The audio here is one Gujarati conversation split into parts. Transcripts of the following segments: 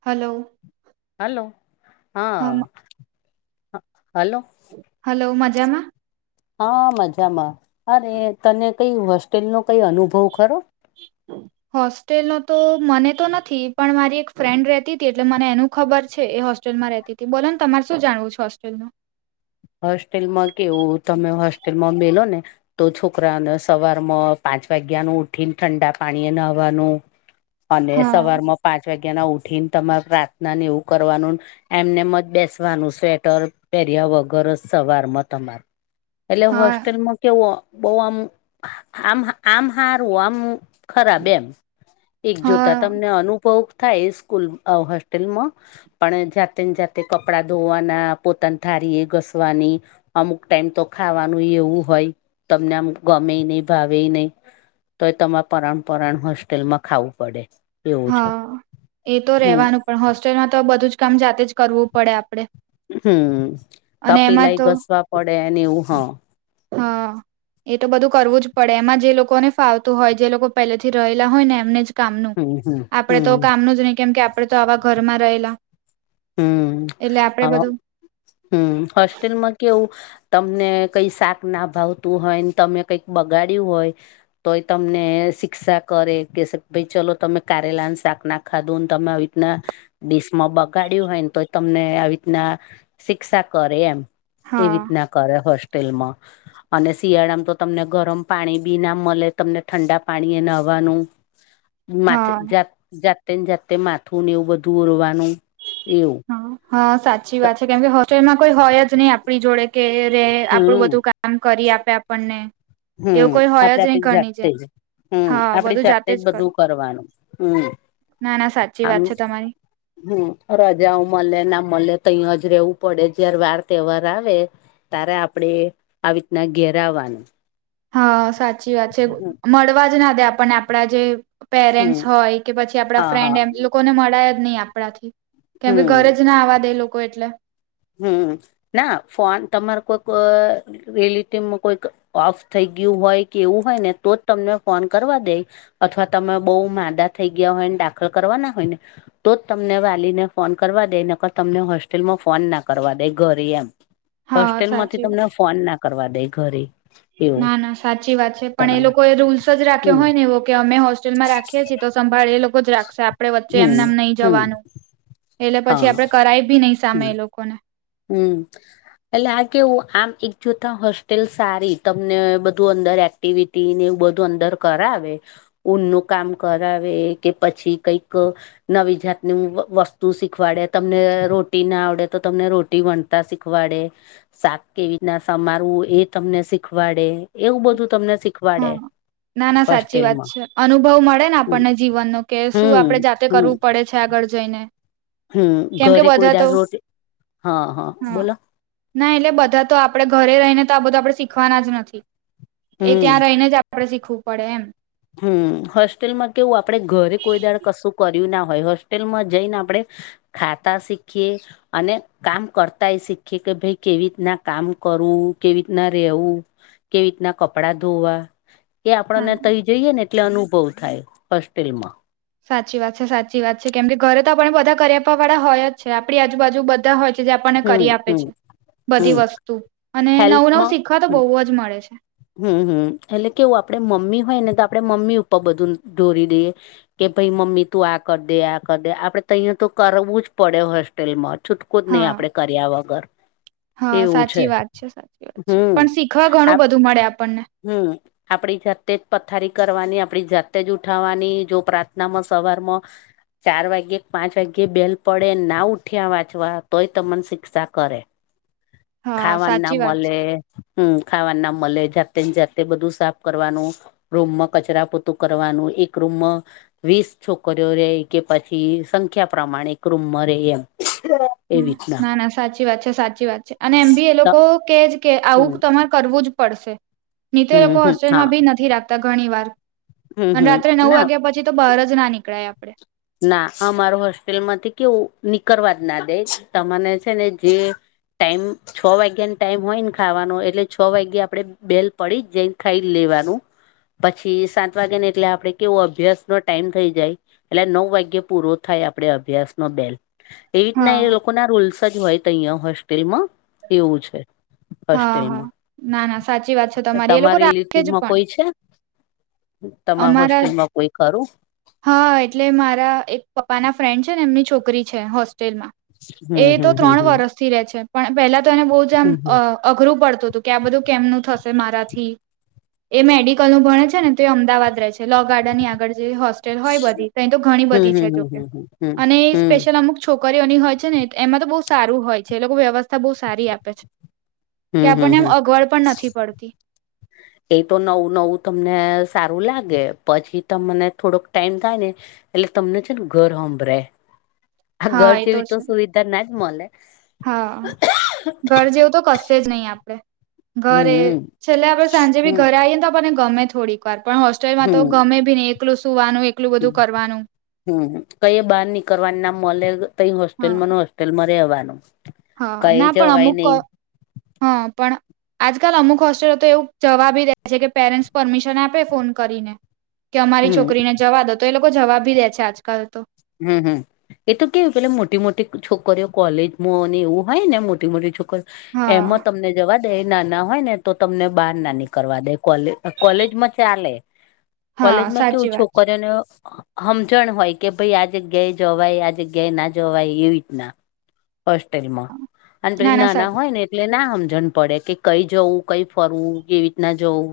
હલો હલો હમ હા હલો હલો મજામા હા, મજામાં અરે તને કઈ હોસ્ટેલ નો કઈ અનુભવ ખરો? [inaudible] હોસ્ટેલનો તો મને તો નથી પણ મારી એક ફ્રેન્ડ રેતી હતી એટલે મને એનું ખબર છે. એ હો હોસ્ટલમાં રહેતી હતી બોલોને તમારે શું જાણું છે. હોસ્ટેલનું? હોસ્ટેલમાં કેવું તમે હોસ્ટેલમાં મેલો ને તો છોકરાને સવારમાં પાંચ વાગ્યા ન ઉઠીને ઠંડા પાણીએ નવાનુ અને હા સવારમાં પાંચ વાગ્યા ના ઉઠીને તમારે પ્રાર્થના ને એવું કરવાનું એમને મ જ બેસવાનું સ્વેટર પહેર્યા વગ ગરજ સવારમાં તમાર એટલે હા હોસ્ટેલમાં કેવો બહુ આમ આમ આમ હારું આમ ખરાબ એમ એક જોતા હા તમને અનુભવ થાય સ્કૂલ હોસ્ટેલમાં પણ જાતે ને જાતે કપડા ધોવાના, પોતાની થારીએ ઘસવાની અમુક ટાઈમ તો ખાવાનું એવું હોય તમને આમ ગમે નહી ભાવે નહી તો એ તમારે પરરાણ પરરાણ હોસ્ટેલમાં ખાવું પડે. એવું છે હા એ તો હમ રેવાનું પણ હોસ્ટેલમાં તો બધું જ કામ જાતે જ કરવું પડે આપડે. હમ અને એમાં તપેલાઈ તો ઘસવા પડે અને એવું હા હા એ તો બધું કરવું જ પડે એમાં જે લોકોને ફ આવતું હોય જે લોકો પહેલેથી રહેલા હોય ને એમને જ કામનું હમ હમ. આપડે તો હમ કામનું જ નહી કેમ કે આપડે તો આવા ઘરમાં રહેલા. હમ એટલે આપડે બધું હમ હોસ્ટેલમાં કેવું તમને કઈ શાક ના ભાવતું હોય તમે કઈક બગાડ્યું હોય તો એ તમને શિક્ષા કરે કે ભાઈ ચલો તમે કારેલા શાક ના ખાધું ને તમે ના ડિશમાં બગ ગાડ્યું હોય ને તો તમને આવી રીતના શિક્ષા કરે એમ એવી હા રીતના કરે હોસ્ટેલમાં. અને શિયાળામાં તો તમને ગરમ પાણી બી ના મળે તમને ઠંડા પાણી એ નહવાનું માથે હા જાતે ને જાતે માથું ને એવું બધું ઉરવાનું એવું. હા સાચી વાત છે કેમકે હો એમાં કોઈ હોય જ નહી આપણી જોડે કે રે આપડું હમ બધું કામ કરી આપે આપણને. એવું હમ કોઈ હોય આપડ જ તે નહી ઘરની જાતે જેમ જ હમ હા આપડી બધું જાતે જ બધું કરું કરવાનું હમ. ના, ના, સાચી આમ વાત છે તમારી. હમ રજાઓ મળલે ના મળલે તોહીં જ રવું પડે જયારે વાર તહેવાર આવે તારે આપણેે આવી રીતના ઘેર આવાનું. હા સાચી વાત છે મળવા જ ના દે આપણ આપડા જે હમ પેરેન્ટસ હોય કે પછી આપડા હા ફ્રેન્ડ હા એમ લોકોને મળાય જ નહી આપણાથી. કેમ કે હમ ઘરે જ ના આવવા દે લોકો એટલે. હમ, ના ફોન તમારે કોઈક ઓય રિલિટીમાં કોઈક ઓફ થઈ ગ્યું હોય કે એવુ હોય ને તો જ તમને ફોન કરવા દેય અથવા તમે બહુ માંદા થઈ ગ્યા હોય ને દાખલ કરવાના હોય ને તોજ તમને વાલીને ફોન કરવા દે નકર તમને હોસ્ટેલમાં ફોન ના કરવા દે ઘરે યમ, હા હોસ્ટેલ માંથી સાચી વાત તમને ફોન ના કરવા દેય ઘરે. એવું ના, ના, સાચી વાત છે, પણ એ તમારે લોકો એ રૂલ્સ જ રાખ્યો હમ હોય ને એવો કે અમે હોસ્ટેલમાં રાખ ઈએ છે તો સંભાળ એ લોકો જ રાખશે આપડે વચ્ચે હમ એમનેમ નહી હમ જવાનું. એલે પછી હા આપડે કરાય ભી નઈ સામે હમ એ લોકોને. હમ. એટલે આ કેવું, આમ એક જોતાં હોસ્ટેલ સારી તમને બધું અંદર એક્ ટીવિટીને એવું બધું અંદર કરાવે ઊન નું કામ કરાવે કે પછી કઈક નવી જાતનું વ વસ્તુ શીખવાડે, તમને રોટી ના આવડે તો તમને રો ટી વન્તા શીખવાડે શાક કેવીતના સમારવું એ તમને શીખવાડે એવું બધું તમને શીખ હા વાડે. ના, ના, સાચી વાત છે. અનુભવ મળે ને હમ આપણને જીવનનું, કે શું હમ આપડે જાતે હમ કરવું પડે છે આગળ જઈને. હમ, કેમ કે ઘરે કોઈ બધા તો દાડ રોટી, હં, હં હા બોલો? ના એટલે બધા તો આપડે ઘરે રહીને તો આ બધું આપડે શીખવાના જ નથી. એ હમ ત્યાં રહીને જ આપડે શીખવું પડે એમ હમ, હોસ્ટેલમાં કેવું આપડે ઘરે કોઈ દાડ કશું કર્યું ના હોય, હોસ્ટેલમાં જઈને આપડે ખાતા શીખીએ અને કામ કરતાએ શીખી કે ભઈ કેવીતના કામ કરવું? કેવીતના રહેેવું? કેવીતના કપડા ધોવા? એ ના આપણને ના તઈ જઈએ ને એટલે અનુભવ થાય, હોસ્ટેલમાં સાચી વાત છે, સાચી વાત છે, કેમ કે ઘરે તો આપણને બધા કરી આપવા વાળા હોય જ છે, આપણી આજુબાજુ બધા હજ કેજે આપણને હમ કરી આપે હમ છે, બધી હમ વસ્તુ, અને નવું નવું હેલ્પમાં શીખવા તો હમ બઉ જ મળે છે હમ, હમ, એટલે કેવું આપડે મમ્મી હોય ને તો આપડે મમ્મી ઉપર બધુન ઢોરી દઈએ કે ભઈ મમ્મી તું આ કરદે, આ કરદે, આપડે તહીંયા તો કરવું જ પડે, હોસ્ટેલમાં છુટ કોજ નહી હા આપડે કર્યા વગર. હા, સાચી વાત છે, સાચી વાત છે, હમ પણ શીખવા ઘણું આપ બધું મળે આપણને. હમ આપણી જાતે જ પથારી કરવાની, આપણી જાતે જ ઉઠાવાની, જો પ્રાર્થનામાં સવારમોં ચાર વાગ્યે, પાંચ વાગ્યે બેલ પડેન, ના ઉઠ્યા વાંચવા તોય તમન શિક્ષા કરે હા ખાવાન ના સાચી વાત છે મલે, હમ, ખાવાન ના મલે, જાતે ને જાતે બધું સાફ કરવાનું રૂમમાં કચરા પોતું કરવાનું એક રૂમમાં વીસ છોકરીઓ રેય કે પછી સંખ્યા પ્રમાણે એક રૂમમાં રેય એમ હં, એવી રીતના ના, ના, સાચી વાત છે, સાચી વાત છે. અને એમ બી એ તો લોકો કેજ કે હમ આવું તમારે કરવું જ પડશે. નીતોએ લોકો હમ હમ હોસ્ટેલમાં હા બી નથી રાખતા ઘણી વાર હમ અન હમ રાત્રે નવ ના વાગ્યા પછી તો બાર જ ના નીકળાય આપડે. ના, અમાર હોસ્ટેલમાંથી કેવું નીકરવા જ ના દે, તમને છે ને જે ટાઈમ છ વાગ્યાને ટાઈમ હોય ને ખાવાનો એટલે છ વાગે આપડે બેલ પડી જઈન ખાઈ લેવાનું પછી સાંત વાગે ને એટલે આપડે કેઉ અભ્યાસ નો ટાઈમ થઈ જાય એટલે નવ વાગ્યે પૂરો થાય આપડે અભ્યાસ નો બેલ, એવીતના એ હા લો કો ના રૂલ્સ જ હોય તઈંયા હોસ્ટેલમાં, એવું છે. હા હા હોસ્ટેલમાં, ના ના સાચી વાત છે એ લોકો તમારી રાખે જ લીટીમાં પણ કોઈ છે? તમારા અમારા હોસ્ટેલમાં કોઈ ખરું? હા એટલે મારા એક પપ્પા ના ફ્રેન્ડ છે ને એમની છોકરી છે હોસ્ટેલમાં. એ હમ તો હમ હમ ત્રણ હમ વરષથી રે છે પણ પેલા તો એને બહુ જ આમ હમ અ અઘરું પડતું હતું કે આ બધું કેમનું થશે મારાથી. એ મેડિકલ નું ભણે છે ને તો એ અમદાવાદ રહે છે લો ગાર્ડન ની આગળ જે હો સ્ટેલ હોય બધી અ તો ઘણી બધી હમ હમ છે હમ હમ હમ હમ જોકે અને એ સ્પેશિયલ અમુક છોકરીઓની હોય છે ને એમાં તો બહુ સારું હોય છે એ લોકો વ્યવસ્થા થા બહુ સારી આપે છે હમ કે હમ હમ આપણને એમ હમ અગવડ પણ નથી પડતી. એ તો નવું નવું તમને સારું લાગે પછી ત મને થોડોક ટાઈમ થાય ને એટલે તમને છે ને ઘર સંંભળે, આ હા ઘર એ જેવી તો છે સુવિધા ના જ મળે. હા, ઘર જેવું તો કશે જ નહી આપ હમ ઘરે છેલ્લે આપડે સાંજે હમ ભી ઘરે આવીઈએ તો આપને ગમે થોડીક વાર પણ હો ટેલ માં તો ગમે ભી નીએકલું સુવાનું એક હમ્મ, હમ્મ હમ્મ, કઈ બહાર નીકળવાની નામ મલે કઈ હા હોસ્ટેલમાં નહિ તેલ મા રેવાનું. હા ના પણ અમુક, હા પણ આજકાલ અમુક હોસ્ટેલો તો એવું જવાબી રહે છે કે પેરેન્ટ્સ પરમિશન આપે ફોન કરીને. કે અમારી હમ છોકરીને જવા દો તો એ લોકો જવા ભી દે છે આજકાલ તો. હમ્મ હમ્મ. એ તો કેવ પેલે મોટી મોટી છોકરીઓ કોલેજમાંને એવું હોય ને મોટી મોટી છોકરી એમાં હા તમને જવા દે નાના હોય ને તો તમને બહાર ના નીકરવા દે કોલે કોલેજ માં ચાલે. હા કોલેજમાં કેવું સાચી વાત છે. છોકરીને સમજણ હોય કે ભાઈ આજે ગય જોવાય આજે ગય ના જોવાય એવી રીતના. હોસ્ટેલ માં અને પહિ ના ના નાના સાચી હોય ને એટલે ના સમજણ પડે કે કઈ જવું, કઈ ફરવું, કેવી રીતના જવું?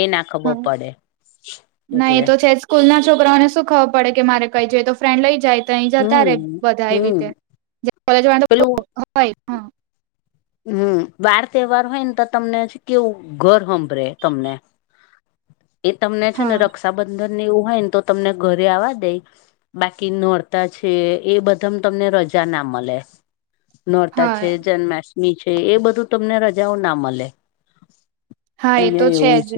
એ ના ખબર હા પડે, ના એ એટલે. તો છે સ્કૂલ ના છોકરાઓને શું ખબર પડે કે મારે કઈ જોઈએ તો ફ્રેન્ડ લઈ જાય તો અહીં જતા રે હમ બધા એવી હમ રીતે. [unintelligible] હોય હા. હમ્મ, વાર તહેવાર હોય ને તો તમને કેવું ઘર હાંભરે તમને. એ તમને છે ને હા રક્ષાબંધન ની એવું હોય ને તો તમને ઘરે આવવા દે. બાકી નોરતા છે એ બધા તમને રજા ના મળે. નોરતા છે, હા જન્માષ્ટમી છે એ બધું તમને રજાઓ ના મળે. હા એ તો અહિયાં છે એવું જ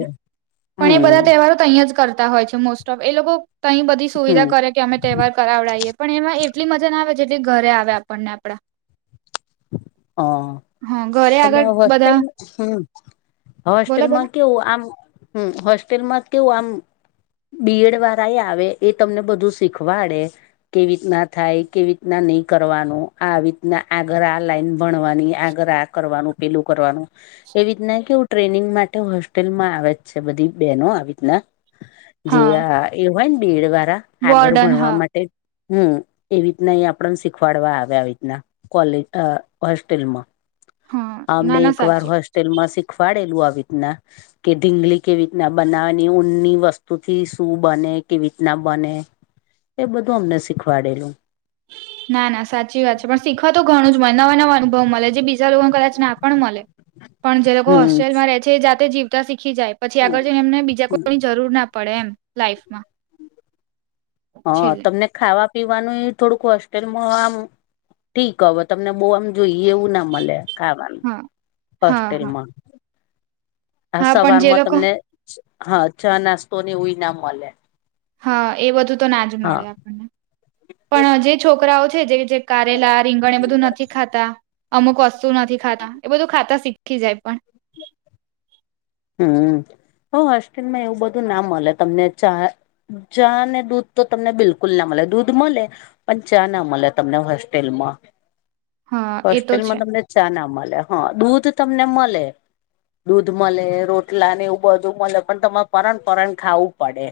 પણ એ હમ બધા તહેવારો તહીં જ કરતા હોય છે મોસ્ટ ઓફ એ લોકો તં બધી હમ સુવિધા કરે કે અમે તહેવાર કરાવડાવએ પણ એમાં એટલી મજા ના આવે જેટલી ઘરે આવે આપણને આપડા. હા હા ઘરે અને આગળ આ બધા હોસ્ટેલ હમ્મ, બોલો બોલો હોસ્ટેલમાં કેવું આમ. હમ્મ, હોસ્ટેલમાં કેવું આમ. બી એડ વાળા એ આવે એ તમને બધું શીખવાડે. કેવી રીતના થાય, કેવી રીતના નહી કરવાનું આ આવી રીતના આગર આ લાઈન ભણવાની, આગળ આ કરવાનું પેલું કરવાનું. એવી રીતના કેવું ટ્રેનિંગ માટે હોસ્ટેલમાં આવે જ છે બધી બહેનો આવી રીતના. જે હા એ હોય ને બેડ વાળા આગળ વોર્ડન ભણવા હા માટે હમ્મ, એવી રીતના અ આપને શીખવાડવા આવે આવી રીતના કોલેજ અ હોસ્ટેલમાં હા અમને ના ના એક વાર સાચી હોસ્ટેલમાં શીખવાડેલું આવી રીતના કે ઢીંગલી કેવી રીતના બનાવેની ઊનની વસ્તુથી શું બને, કેવી રીતના બને. એ બધું અમને શીખવાડેલું. ના ના સાચી વાત છે, પણ શીખવા તો ઘણું જ મળે નવા નવા અનુભવ મળે, જે બીજા લોકોને કદાચ ના પણ મળે. પણ જે લોકો હમ હોસ્ટેલમાં રહેે છે એ જાતે જીવતા શીખી જાય, પછી આગળ જઈને એમને બીજા કોઈની જરૂર ના પડે એમ લાઈફમાં હ છેલ્લે તમને ખાવા પીવાનું થોડુંક હોસ્ટેલમાં આમ ઠીક હવે તમને બહુ આમ જોઈએ એવું ના મળે ખાવાનું હા હા હા હોસ્ટેલમાં આ હા પણ સવાર જે માં લોકો તમને હા ચા નાસ્તોને એવું ઈનામ મલે હા એ બધું તો ના જ મળે આપણને પણ જે છોકરાઓ છે જે કે કારેલા રીંગણ એ બધું નથી ખાતા અમુક વસ્તુ નથી ખાતા એ બધું ખાતા શીખી જાય પણ હમ તો હોસ્ટેલમાં એવું બધું ના મળે તમને ચા ચા ને દૂધ તો તમને બિલકુલ ના મળે દૂધ મળે પણ ચા ના મળે તમને હોસ્ટેલમાં હા એ તો હોસ્ટેલમાં છે તમને ચા ના મલે હા દૂધ તમને મલે દૂધ મલે રોટલા ને એવું બધું મળે પણ તમારે પરણ પરણ ખાવું પડે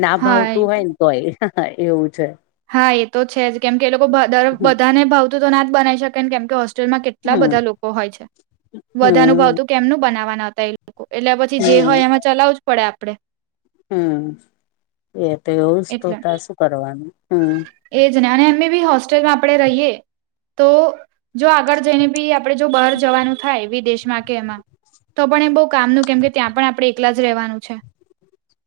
ના હા એ ભાવતું હોય તો ને તોય એવું છે. હા એ તો છે જ કેમકે એ ભધારે હમ બધાને ભાવતું તો ના જ બનાવી શકે ને કેમ કે હો હોસ્ટેલમાં કેટલા બધા લોકો હોય છે વધાનું હમ ભાવતું કેમનું બનાવા ના તે એટલે પછી જે હમ હોય એમાં ચલાવું જ પડે આપડે હમ એ તો એવું જ એટલે તોતા શું કરવાનું હમ એજ ને અને અમે બી હોસ્ટેલમાં આપડણે રહીએ તો જો આગળ જઈને બી આપણે જો બહાર જવાનું થાય વિદેશમાં કે એમાં તો પણ એમ બહુ કામનું કેમ કે ત્યાં પણ આપડણે એકલા જ રહેવાનું છે.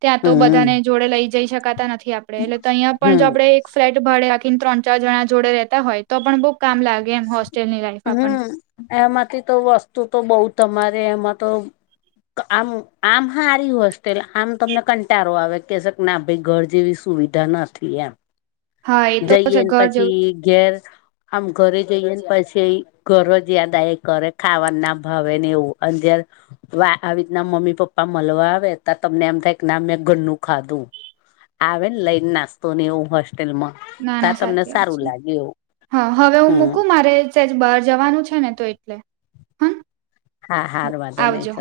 ત્યાં તો બધાને હમ જોડે લઈ જઈ શકાતા નથી આપડે એટલે તો અહિયાં પણ હમ જો આપડે ફ્લેટ ભાડે રાખીને ત્રણ ચાર જણા જોડે રેતા હોય તો પણ બઉ કામ લાગે એમ હોસ્ટેલ ની લાઈફ આપણને હમ એમાંથી તો વસ્તુ તો બઉુ તમારે એમાં તો આમ આમ હારી હોસ્ટેલ આમ તમને કંટારો આવે કેહે શ ના ભાઈ ઘર જેવી સુવિધા નથી એમ હા એ તો છે જઈએને ઘર જેવું પછી ઘેર આમ ઘરે જઈએ ને પછી ઘરજ યાદા એ કરે ખાવાનું ના ભાવે ને એવું અંદ આવી રિત ના મમ્મી પપ્પા મલવા આવે હતા તમને એમ થાય કે ના મેં ઘરનું ખાધું આવે ને લઈને નાસ્તો ને એવું હોસ્ટેલ માં ના ના સાચી વાત છે હા હવે હું હમ મૂકું મારે સેજ બહાર જવાનું છે ને તો એટલે હમ હા હાર વાંધો નહી છ